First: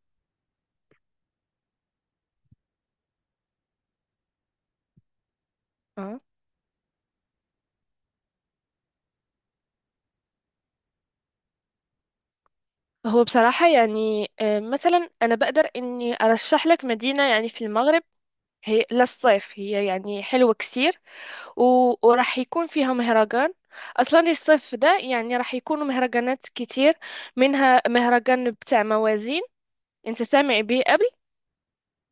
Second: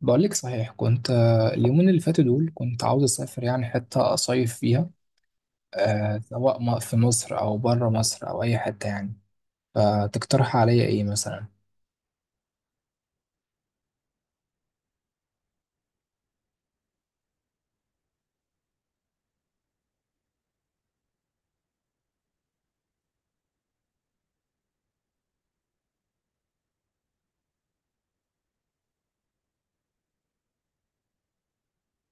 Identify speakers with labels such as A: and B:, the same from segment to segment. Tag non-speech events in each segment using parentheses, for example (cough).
A: بقول لك صحيح كنت اليومين اللي فاتوا دول كنت عاوز اسافر يعني حته اصيف فيها.
B: اه.
A: سواء في مصر او بره مصر او اي حته يعني. فتقترح عليا ايه مثلا؟
B: هو بصراحة يعني مثلا أنا بقدر إني أرشح لك مدينة يعني في المغرب. هي للصيف، هي يعني حلوة كتير. و... وراح يكون فيها مهرجان. أصلا الصيف ده يعني راح يكونوا مهرجانات كتير، منها مهرجان بتاع موازين. أنت سامع بيه قبل؟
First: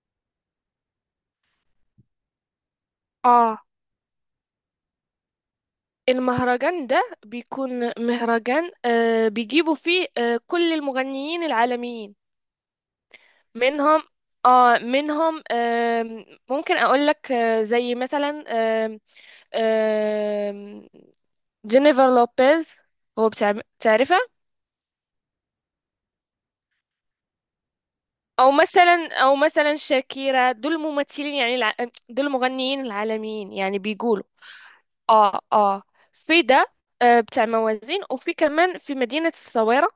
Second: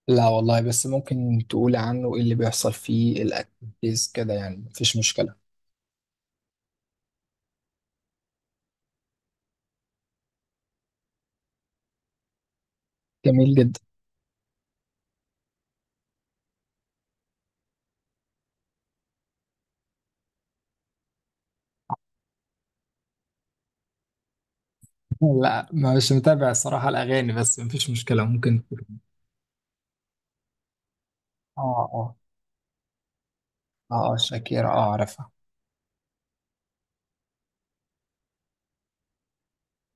A: لا والله، بس ممكن تقول عنه ايه اللي بيحصل فيه
B: آه.
A: الاكتيفيتيز كده؟ يعني مفيش مشكله.
B: المهرجان ده بيكون مهرجان بيجيبوا فيه كل المغنيين العالميين،
A: جميل جدا.
B: منهم. اه، منهم ممكن اقول لك زي مثلا، آم، آم، جينيفر لوبيز. هو بتاع تعرفها.
A: لا، مش متابع الصراحه الاغاني، بس مفيش مشكله ممكن. اه.
B: او مثلا شاكيرا، دول ممثلين يعني،
A: اه،
B: دول مغنيين العالميين يعني
A: اه،
B: بيقولوا.
A: شاكيرا، اه، اعرفها.
B: اه اه. في ده، بتاع موازين. وفي كمان في مدينة الصويرة،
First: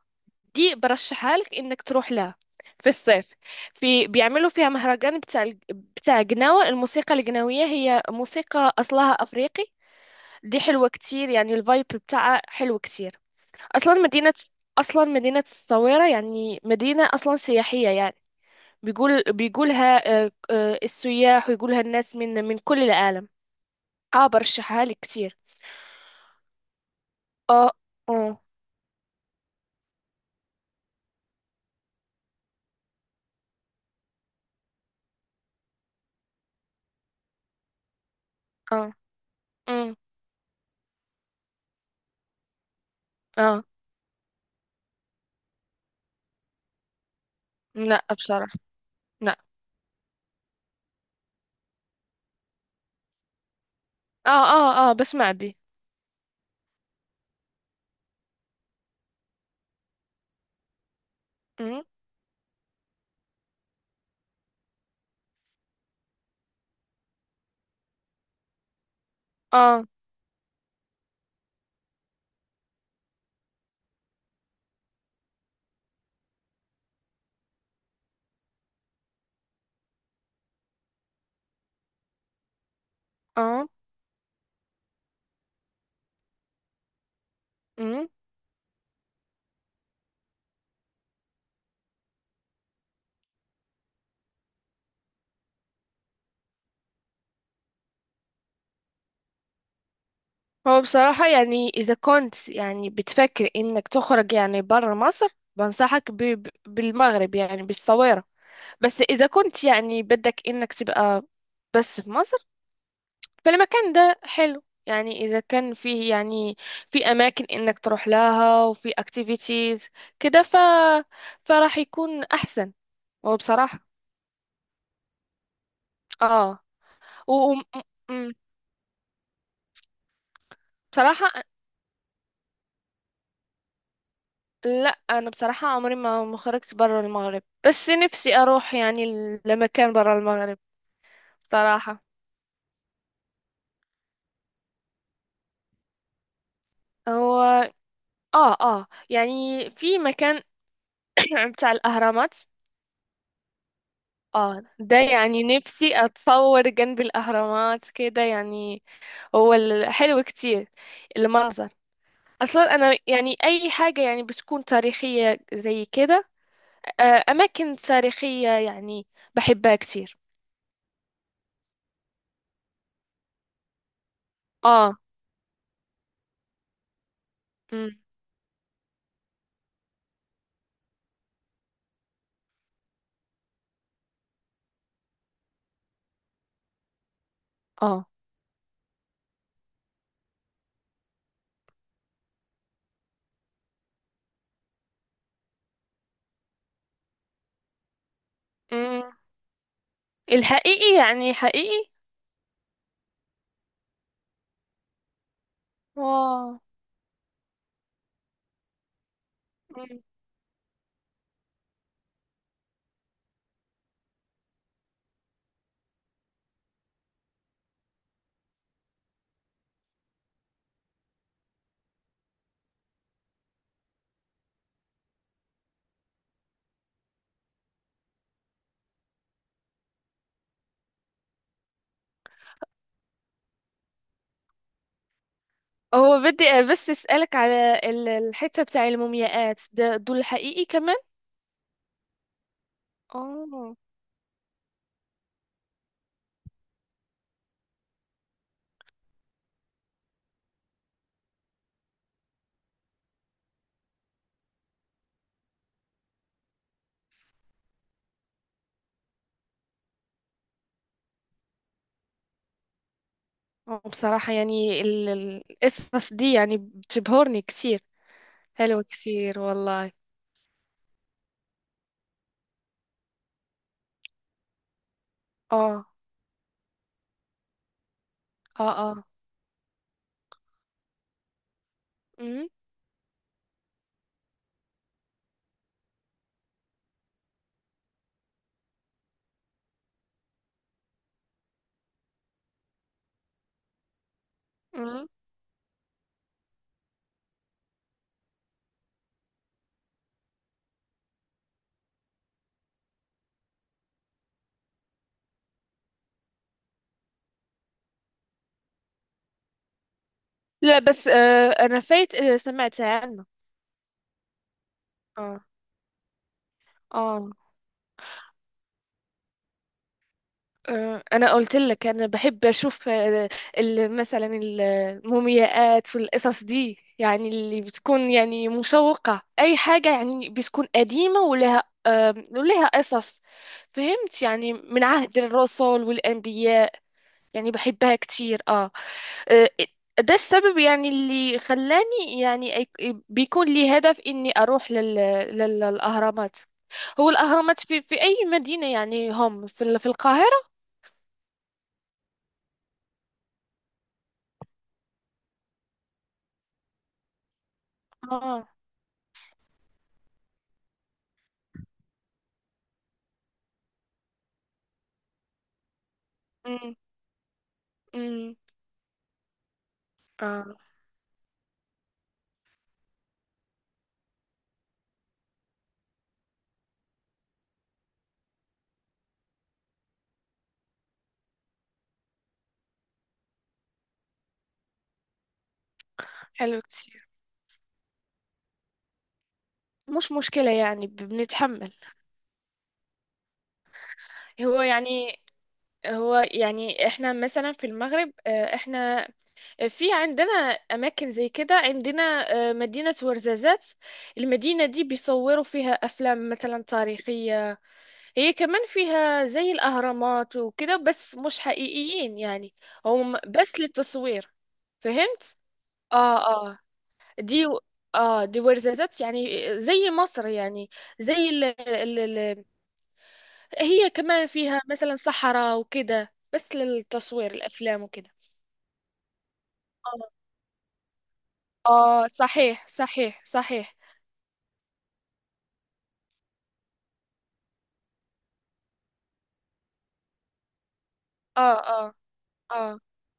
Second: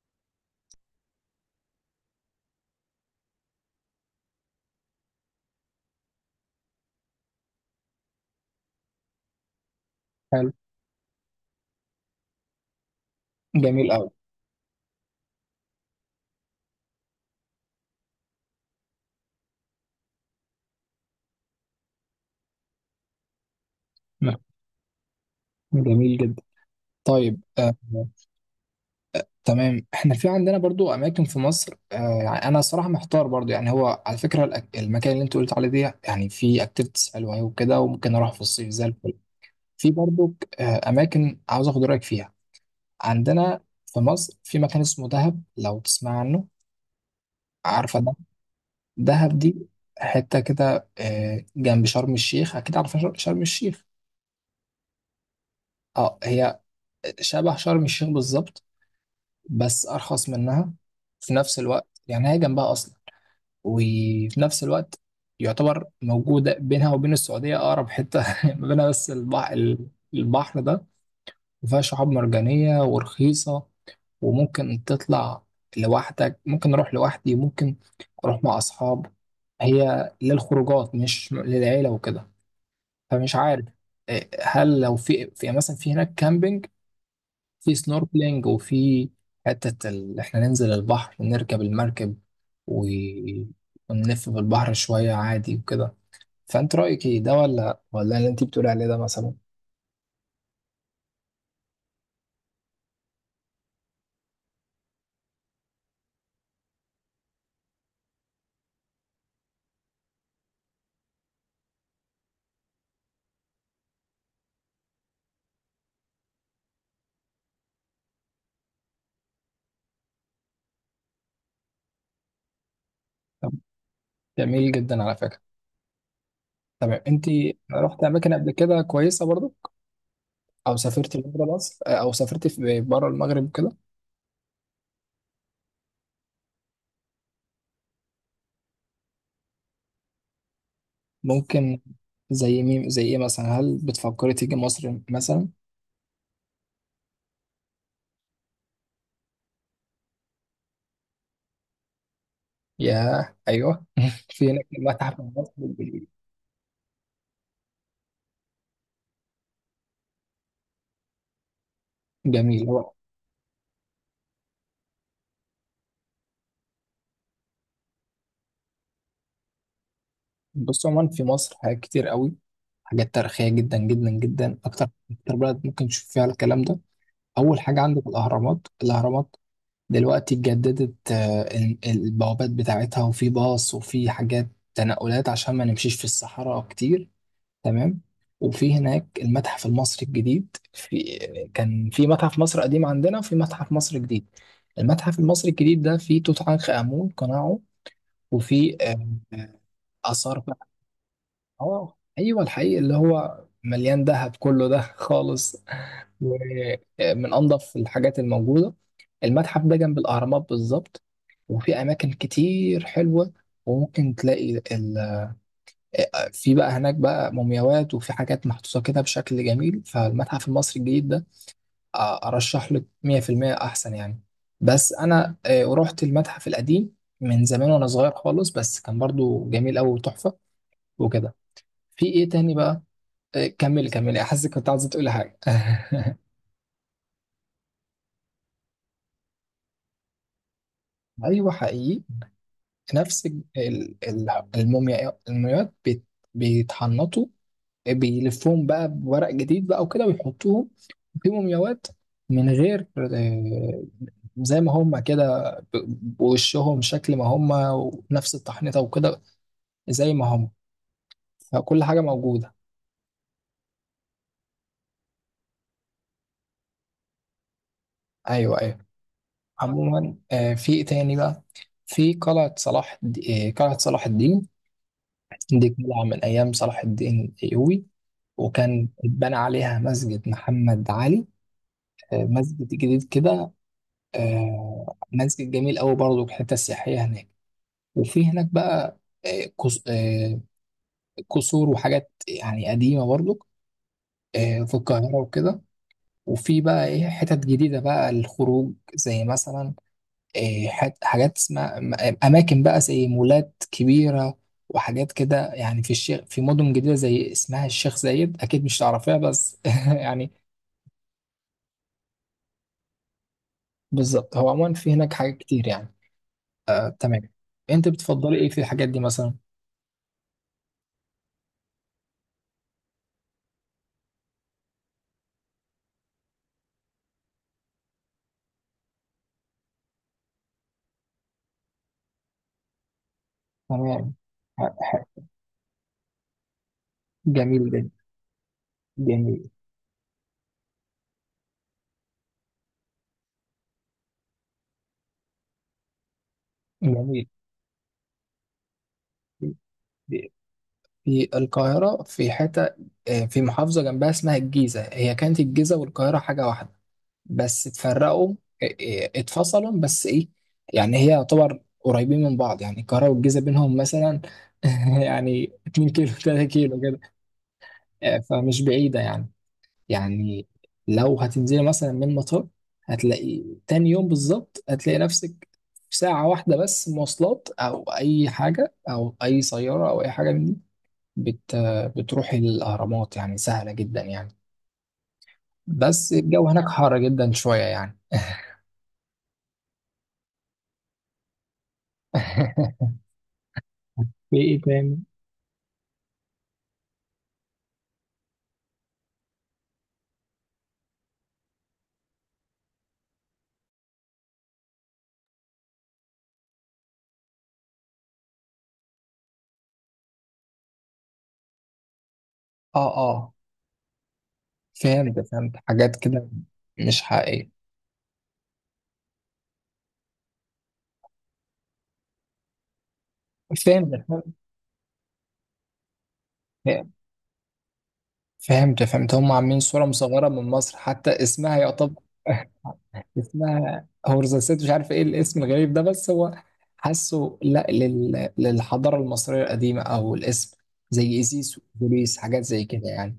B: دي برشحها لك انك تروح لها في الصيف. في بيعملوا فيها مهرجان بتاع بتاع جناوة. الموسيقى الجناوية هي موسيقى أصلها أفريقي.
A: حلو.
B: دي حلوة كتير، يعني الفايب بتاعها حلو كتير.
A: جميل
B: أصلا
A: قوي.
B: مدينة أصلا مدينة الصويرة يعني مدينة أصلا سياحية يعني. بيقولها السياح، ويقولها الناس من كل العالم. اه، برشحها لك كتير.
A: جميل جدا. طيب،
B: اه
A: آه.
B: اه
A: تمام، احنا في عندنا برضو اماكن في مصر، يعني انا صراحه محتار برضو. يعني هو على فكره المكان اللي انت قلت عليه ده يعني في اكتيفيتيز حلوه أوي وكده، وممكن اروح في الصيف زي
B: اه.
A: الفل. في
B: أمم،
A: برضو اماكن عاوز اخد رايك فيها. عندنا
B: اه.
A: في مصر في مكان اسمه دهب، لو تسمع عنه. عارفه
B: لا،
A: ده؟
B: بصراحة. لا.
A: دهب دي، حته كده جنب شرم الشيخ. اكيد عارفه شرم الشيخ.
B: اه اه اه بسمع بي.
A: اه، هي شبه شرم الشيخ بالظبط، بس ارخص منها. في نفس
B: أمم.
A: الوقت يعني هي جنبها اصلا، وفي نفس الوقت يعتبر موجودة بينها وبين السعودية. أقرب حتة (laughs) ما بينها بس البحر،
B: اه
A: البحر ده. وفيها شعاب مرجانية ورخيصة، وممكن تطلع لوحدك، ممكن أروح لوحدي، ممكن أروح مع أصحاب. هي للخروجات مش للعيلة وكده. فمش عارف.
B: اه.
A: إيه، هل لو في مثلا في هناك كامبينج، في
B: امم.
A: سنوركلينج، وفي حتة إحنا ننزل البحر، نركب المركب و... ونلف في البحر شوية عادي وكده. فأنت رأيك إيه ده ولا اللي أنت بتقولي عليه ده مثلا؟
B: هو بصراحة يعني إذا كنت يعني بتفكر إنك تخرج يعني برا مصر، بنصحك بالمغرب يعني بالصويرة. بس إذا كنت يعني بدك إنك تبقى بس في مصر، فالمكان ده حلو يعني إذا كان فيه يعني، في أماكن إنك تروح لها وفي activities كده، فراح يكون أحسن.
A: طب،
B: وبصراحة.
A: جميل جدا على فكرة.
B: اه.
A: تمام، أنت
B: و... و... م-
A: رحت
B: م-
A: أماكن قبل كده كويسة برضو؟ أو سافرت
B: بصراحة،
A: بره مصر؟ أو سافرت في بره المغرب كده؟
B: لا. انا بصراحه عمري ما خرجت برا المغرب، بس نفسي اروح يعني لمكان برا المغرب.
A: ممكن.
B: بصراحه.
A: زي مين، زي إيه مثلا؟ هل بتفكري تيجي مصر مثلا؟
B: هو اه اه يعني في مكان (clears throat) بتاع الاهرامات.
A: ياه، أيوه (laughs) في
B: اه،
A: هناك
B: ده
A: المتحف
B: يعني نفسي
A: المصري
B: اتصور جنب الاهرامات كده يعني. هو حلو كتير المنظر.
A: الجميل
B: اصلا
A: هو.
B: انا يعني اي حاجه يعني بتكون تاريخيه زي كده. اماكن تاريخيه يعني بحبها كتير.
A: بص، عموما في مصر حاجات كتير قوي، حاجات تاريخية جدا جدا جدا، أكتر
B: اه.
A: أكتر بلد ممكن تشوف فيها الكلام ده. أول حاجة
B: امم.
A: عندك الأهرامات، الأهرامات دلوقتي اتجددت، البوابات بتاعتها، وفي باص وفي حاجات تنقلات عشان ما نمشيش في الصحراء كتير. تمام. وفي هناك المتحف المصري الجديد. في كان في متحف مصر قديم عندنا، وفي متحف مصر جديد. المتحف المصري الجديد ده فيه توت عنخ آمون، قناعه وفيه
B: اه.
A: آثار.
B: الحقيقي يعني حقيقي.
A: اه، ايوه، الحقيقي اللي هو مليان ذهب كله ده خالص.
B: واو.
A: ومن انظف الحاجات الموجوده. المتحف ده جنب
B: مم.
A: الاهرامات بالظبط. وفي اماكن كتير حلوه، وممكن تلاقي. في بقى هناك بقى مومياوات، وفي حاجات محطوطه كده بشكل جميل فالمتحف المصري الجديد ده. ارشح لك 100% احسن يعني. بس انا رحت المتحف القديم من زمان وانا صغير خالص، بس كان برضو جميل قوي وتحفه وكده. في ايه تاني بقى؟ إيه، كملي كملي، احس كنت عايزه تقولي حاجه (laughs)
B: هو بدي بس اسألك على الحتة بتاع المومياءات ده، دول حقيقي كمان؟
A: ايوه، حقيقي. نفس ال-
B: اه.
A: ال- الموميا المومياوات بيتحنطوا، بيلفوهم بقى بورق جديد بقى وكده، ويحطوهم في مومياوات من غير، زي ما هم كده بوشهم شكل ما هم، ونفس التحنيطه وكده، زي ما هم. فكل حاجه موجوده.
B: بصراحة يعني القصص دي يعني بتبهرني كتير.
A: ايوه،
B: حلوة
A: ايوه.
B: كتير والله.
A: عموما، في ايه تاني بقى؟ في قلعه صلاح الدين. دي
B: اه
A: قلعة من أيام صلاح الدين الأيوبي،
B: اه
A: وكان
B: اه.
A: اتبنى عليها مسجد محمد علي،
B: مم.
A: مسجد جديد كده، مسجد جميل أوي برضه، الحتة السياحية هناك. وفي هناك بقى آه، قص- آه، قصور وحاجات يعني قديمة برضه، في
B: مم.
A: القاهرة وكده. وفي بقى إيه حتت جديدة بقى للخروج، زي مثلا إيه، حاجات اسمها اماكن بقى زي مولات كبيره، وحاجات كده يعني في مدن جديده زي اسمها الشيخ زايد، اكيد مش تعرفيها بس (laughs) يعني.
B: لا، بس انا فايت. سمعت عنه.
A: بالظبط، هو عموما في هناك حاجات
B: اه
A: كتير يعني. تمام.
B: اه.
A: انت بتفضلي ايه في الحاجات دي مثلا؟
B: انا قلت لك انا بحب اشوف، مثلا المومياءات والقصص دي يعني اللي بتكون يعني مشوقة، اي حاجة يعني بتكون قديمة ولها قصص.
A: تمام.
B: فهمت؟ يعني
A: ح-
B: من
A: ح-
B: عهد الرسل والانبياء. يعني
A: جميل جدا.
B: بحبها كتير، اه.
A: جميل.
B: آه، ده السبب يعني اللي خلاني يعني، بيكون لي هدف اني اروح للاهرامات. هو
A: جميل.
B: الاهرامات في اي مدينة؟ يعني هم في في
A: في
B: القاهرة.
A: في القاهره، في حته في محافظه جنبها اسمها الجيزه. هي كانت الجيزه والقاهره حاجه واحده، بس اتفرقوا.
B: اه.
A: إيه إيه، اتفصلوا بس ايه، يعني هي يعتبر قريبين من بعض. يعني القاهرة والجيزة بينهم مثلا (laughs) يعني 2 كيلو 3 كيلو كده.
B: امم.
A: فمش بعيدة يعني، يعني
B: اه.
A: لو هتنزلي مثلا من المطار، هتلاقي تاني يوم بالظبط هتلاقي نفسك في ساعة واحدة بس، مواصلات أو أي حاجة أو أي سيارة أو أي حاجة من دي، بت بتروحي الأهرامات يعني سهلة جدا يعني. بس الجو
B: حلو
A: هناك حر
B: كتير.
A: جدا شوية يعني.
B: مش مشكلة يعني، بنتحمل.
A: (laughs) في ايه
B: هو
A: تاني؟
B: يعني هو يعني احنا مثلا في المغرب، احنا في عندنا اماكن زي كده عندنا. مدينة ورزازات، المدينة دي بيصوروا فيها افلام مثلا تاريخية. هي كمان فيها زي الاهرامات وكده بس مش حقيقيين يعني،
A: اه،
B: هم
A: اه.
B: بس للتصوير.
A: فهمت،
B: فهمت؟
A: فهمت حاجات كده.
B: اه اه.
A: مش
B: دي
A: حقيقية.
B: اه، دي ورزازات يعني زي مصر يعني. زي ال... ال... ال... هي
A: فهمت،
B: كمان فيها مثلا صحراء وكده بس
A: فهمت،
B: للتصوير الافلام وكده.
A: فهمت، فهمت، هم عاملين صورة
B: اه.
A: مصغرة من مصر، حتى اسمها يعتبر (laughs)
B: صحيح صحيح صحيح.
A: اسمها هورزاسات، مش عارف ايه الاسم الغريب ده، بس هو حاسه لا لل... للحضارة المصرية القديمة او الاسم، زي
B: اه
A: ازيس
B: اه
A: وبوليس، حاجات زي
B: اه
A: كده يعني.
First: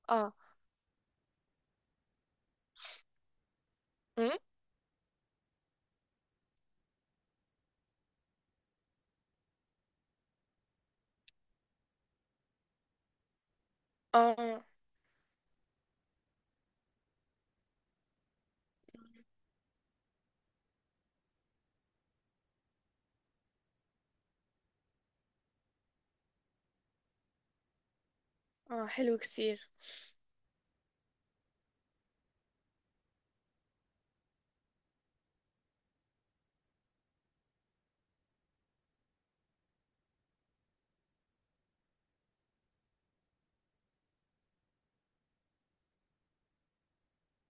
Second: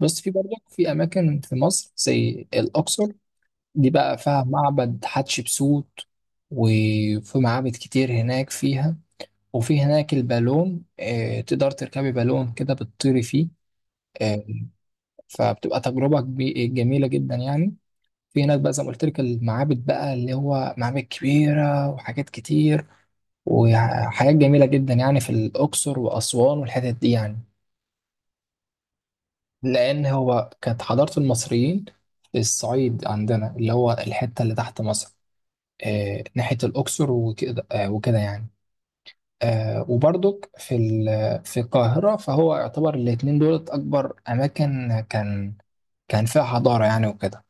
A: بس في
B: اه،
A: برضه في اماكن في مصر زي الاقصر، دي بقى
B: أم؟
A: فيها معبد حتشبسوت، وفي معابد كتير هناك فيها. وفي هناك البالون، تقدر تركبي بالون كده بتطيري فيه،
B: اه
A: آه،
B: اه.
A: فبتبقى تجربة جميلة جدا يعني. في هناك بقى زي ما قلت لك المعابد بقى، اللي هو معابد كبيرة وحاجات كتير، وحاجات جميلة جدا يعني، في الأقصر وأسوان والحتت دي يعني.
B: حلو كثير.
A: لأن هو كانت حضارة المصريين في الصعيد عندنا، اللي هو الحتة اللي تحت مصر، ناحية الأقصر وكده، وكده يعني. وبرضك في القاهرة، فهو يعتبر الاتنين دولت أكبر أماكن كان فيها حضارة يعني وكده.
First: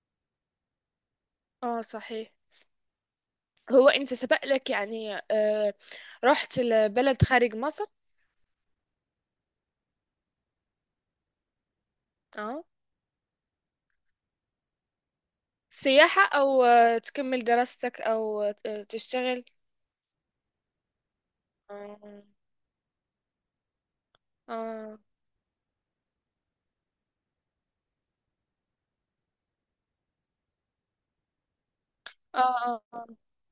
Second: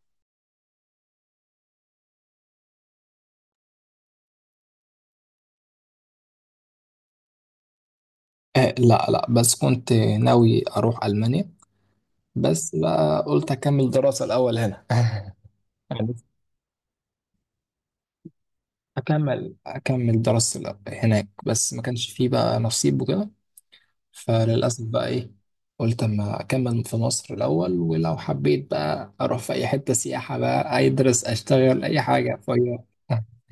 B: اه، صحيح. هو انت سبق لك يعني، رحت لبلد خارج مصر؟
A: لا، لا، بس كنت ناوي أروح ألمانيا،
B: اه،
A: بس بقى قلت أكمل دراسة الأول هنا (laughs) يعني.
B: سياحة او تكمل دراستك او تشتغل؟
A: أكمل دراستي هناك، بس ما كانش
B: اه
A: فيه بقى نصيب وكده. فللأسف
B: اه
A: بقى إيه، قلت أما أكمل في مصر الأول، ولو حبيت بقى أروح في أي حتة سياحة بقى أدرس أشتغل أي حاجة
B: اه اه. آه.
A: (laughs)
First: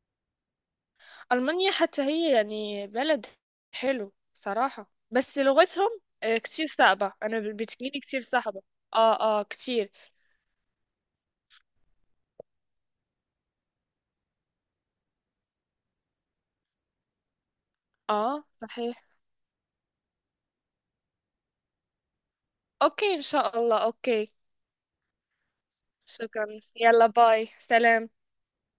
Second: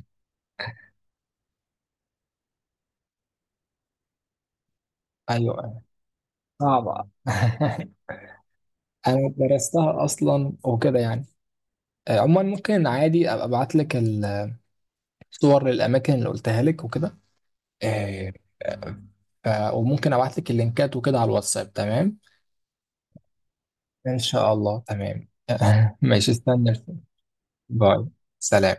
B: ألمانيا حتى هي يعني بلد حلو صراحة، بس
A: ايوه
B: لغتهم كتير
A: صعبة
B: صعبة.
A: (laughs)
B: أنا بتجيلي كتير صعبة. اه
A: أنا
B: اه كتير.
A: درستها أصلا وكده يعني. عموما، ممكن عادي أبقى أبعت لك الصور للأماكن اللي قلتها لك وكده، آه،
B: اه
A: آه،
B: صحيح.
A: وممكن أبعت لك اللينكات وكده على الواتساب. تمام.
B: اوكي، إن شاء الله،
A: إن
B: اوكي.
A: شاء الله. تمام (laughs) ماشي،
B: شكرا.
A: استنى.
B: يلا، باي،
A: باي،
B: سلام.
A: سلام.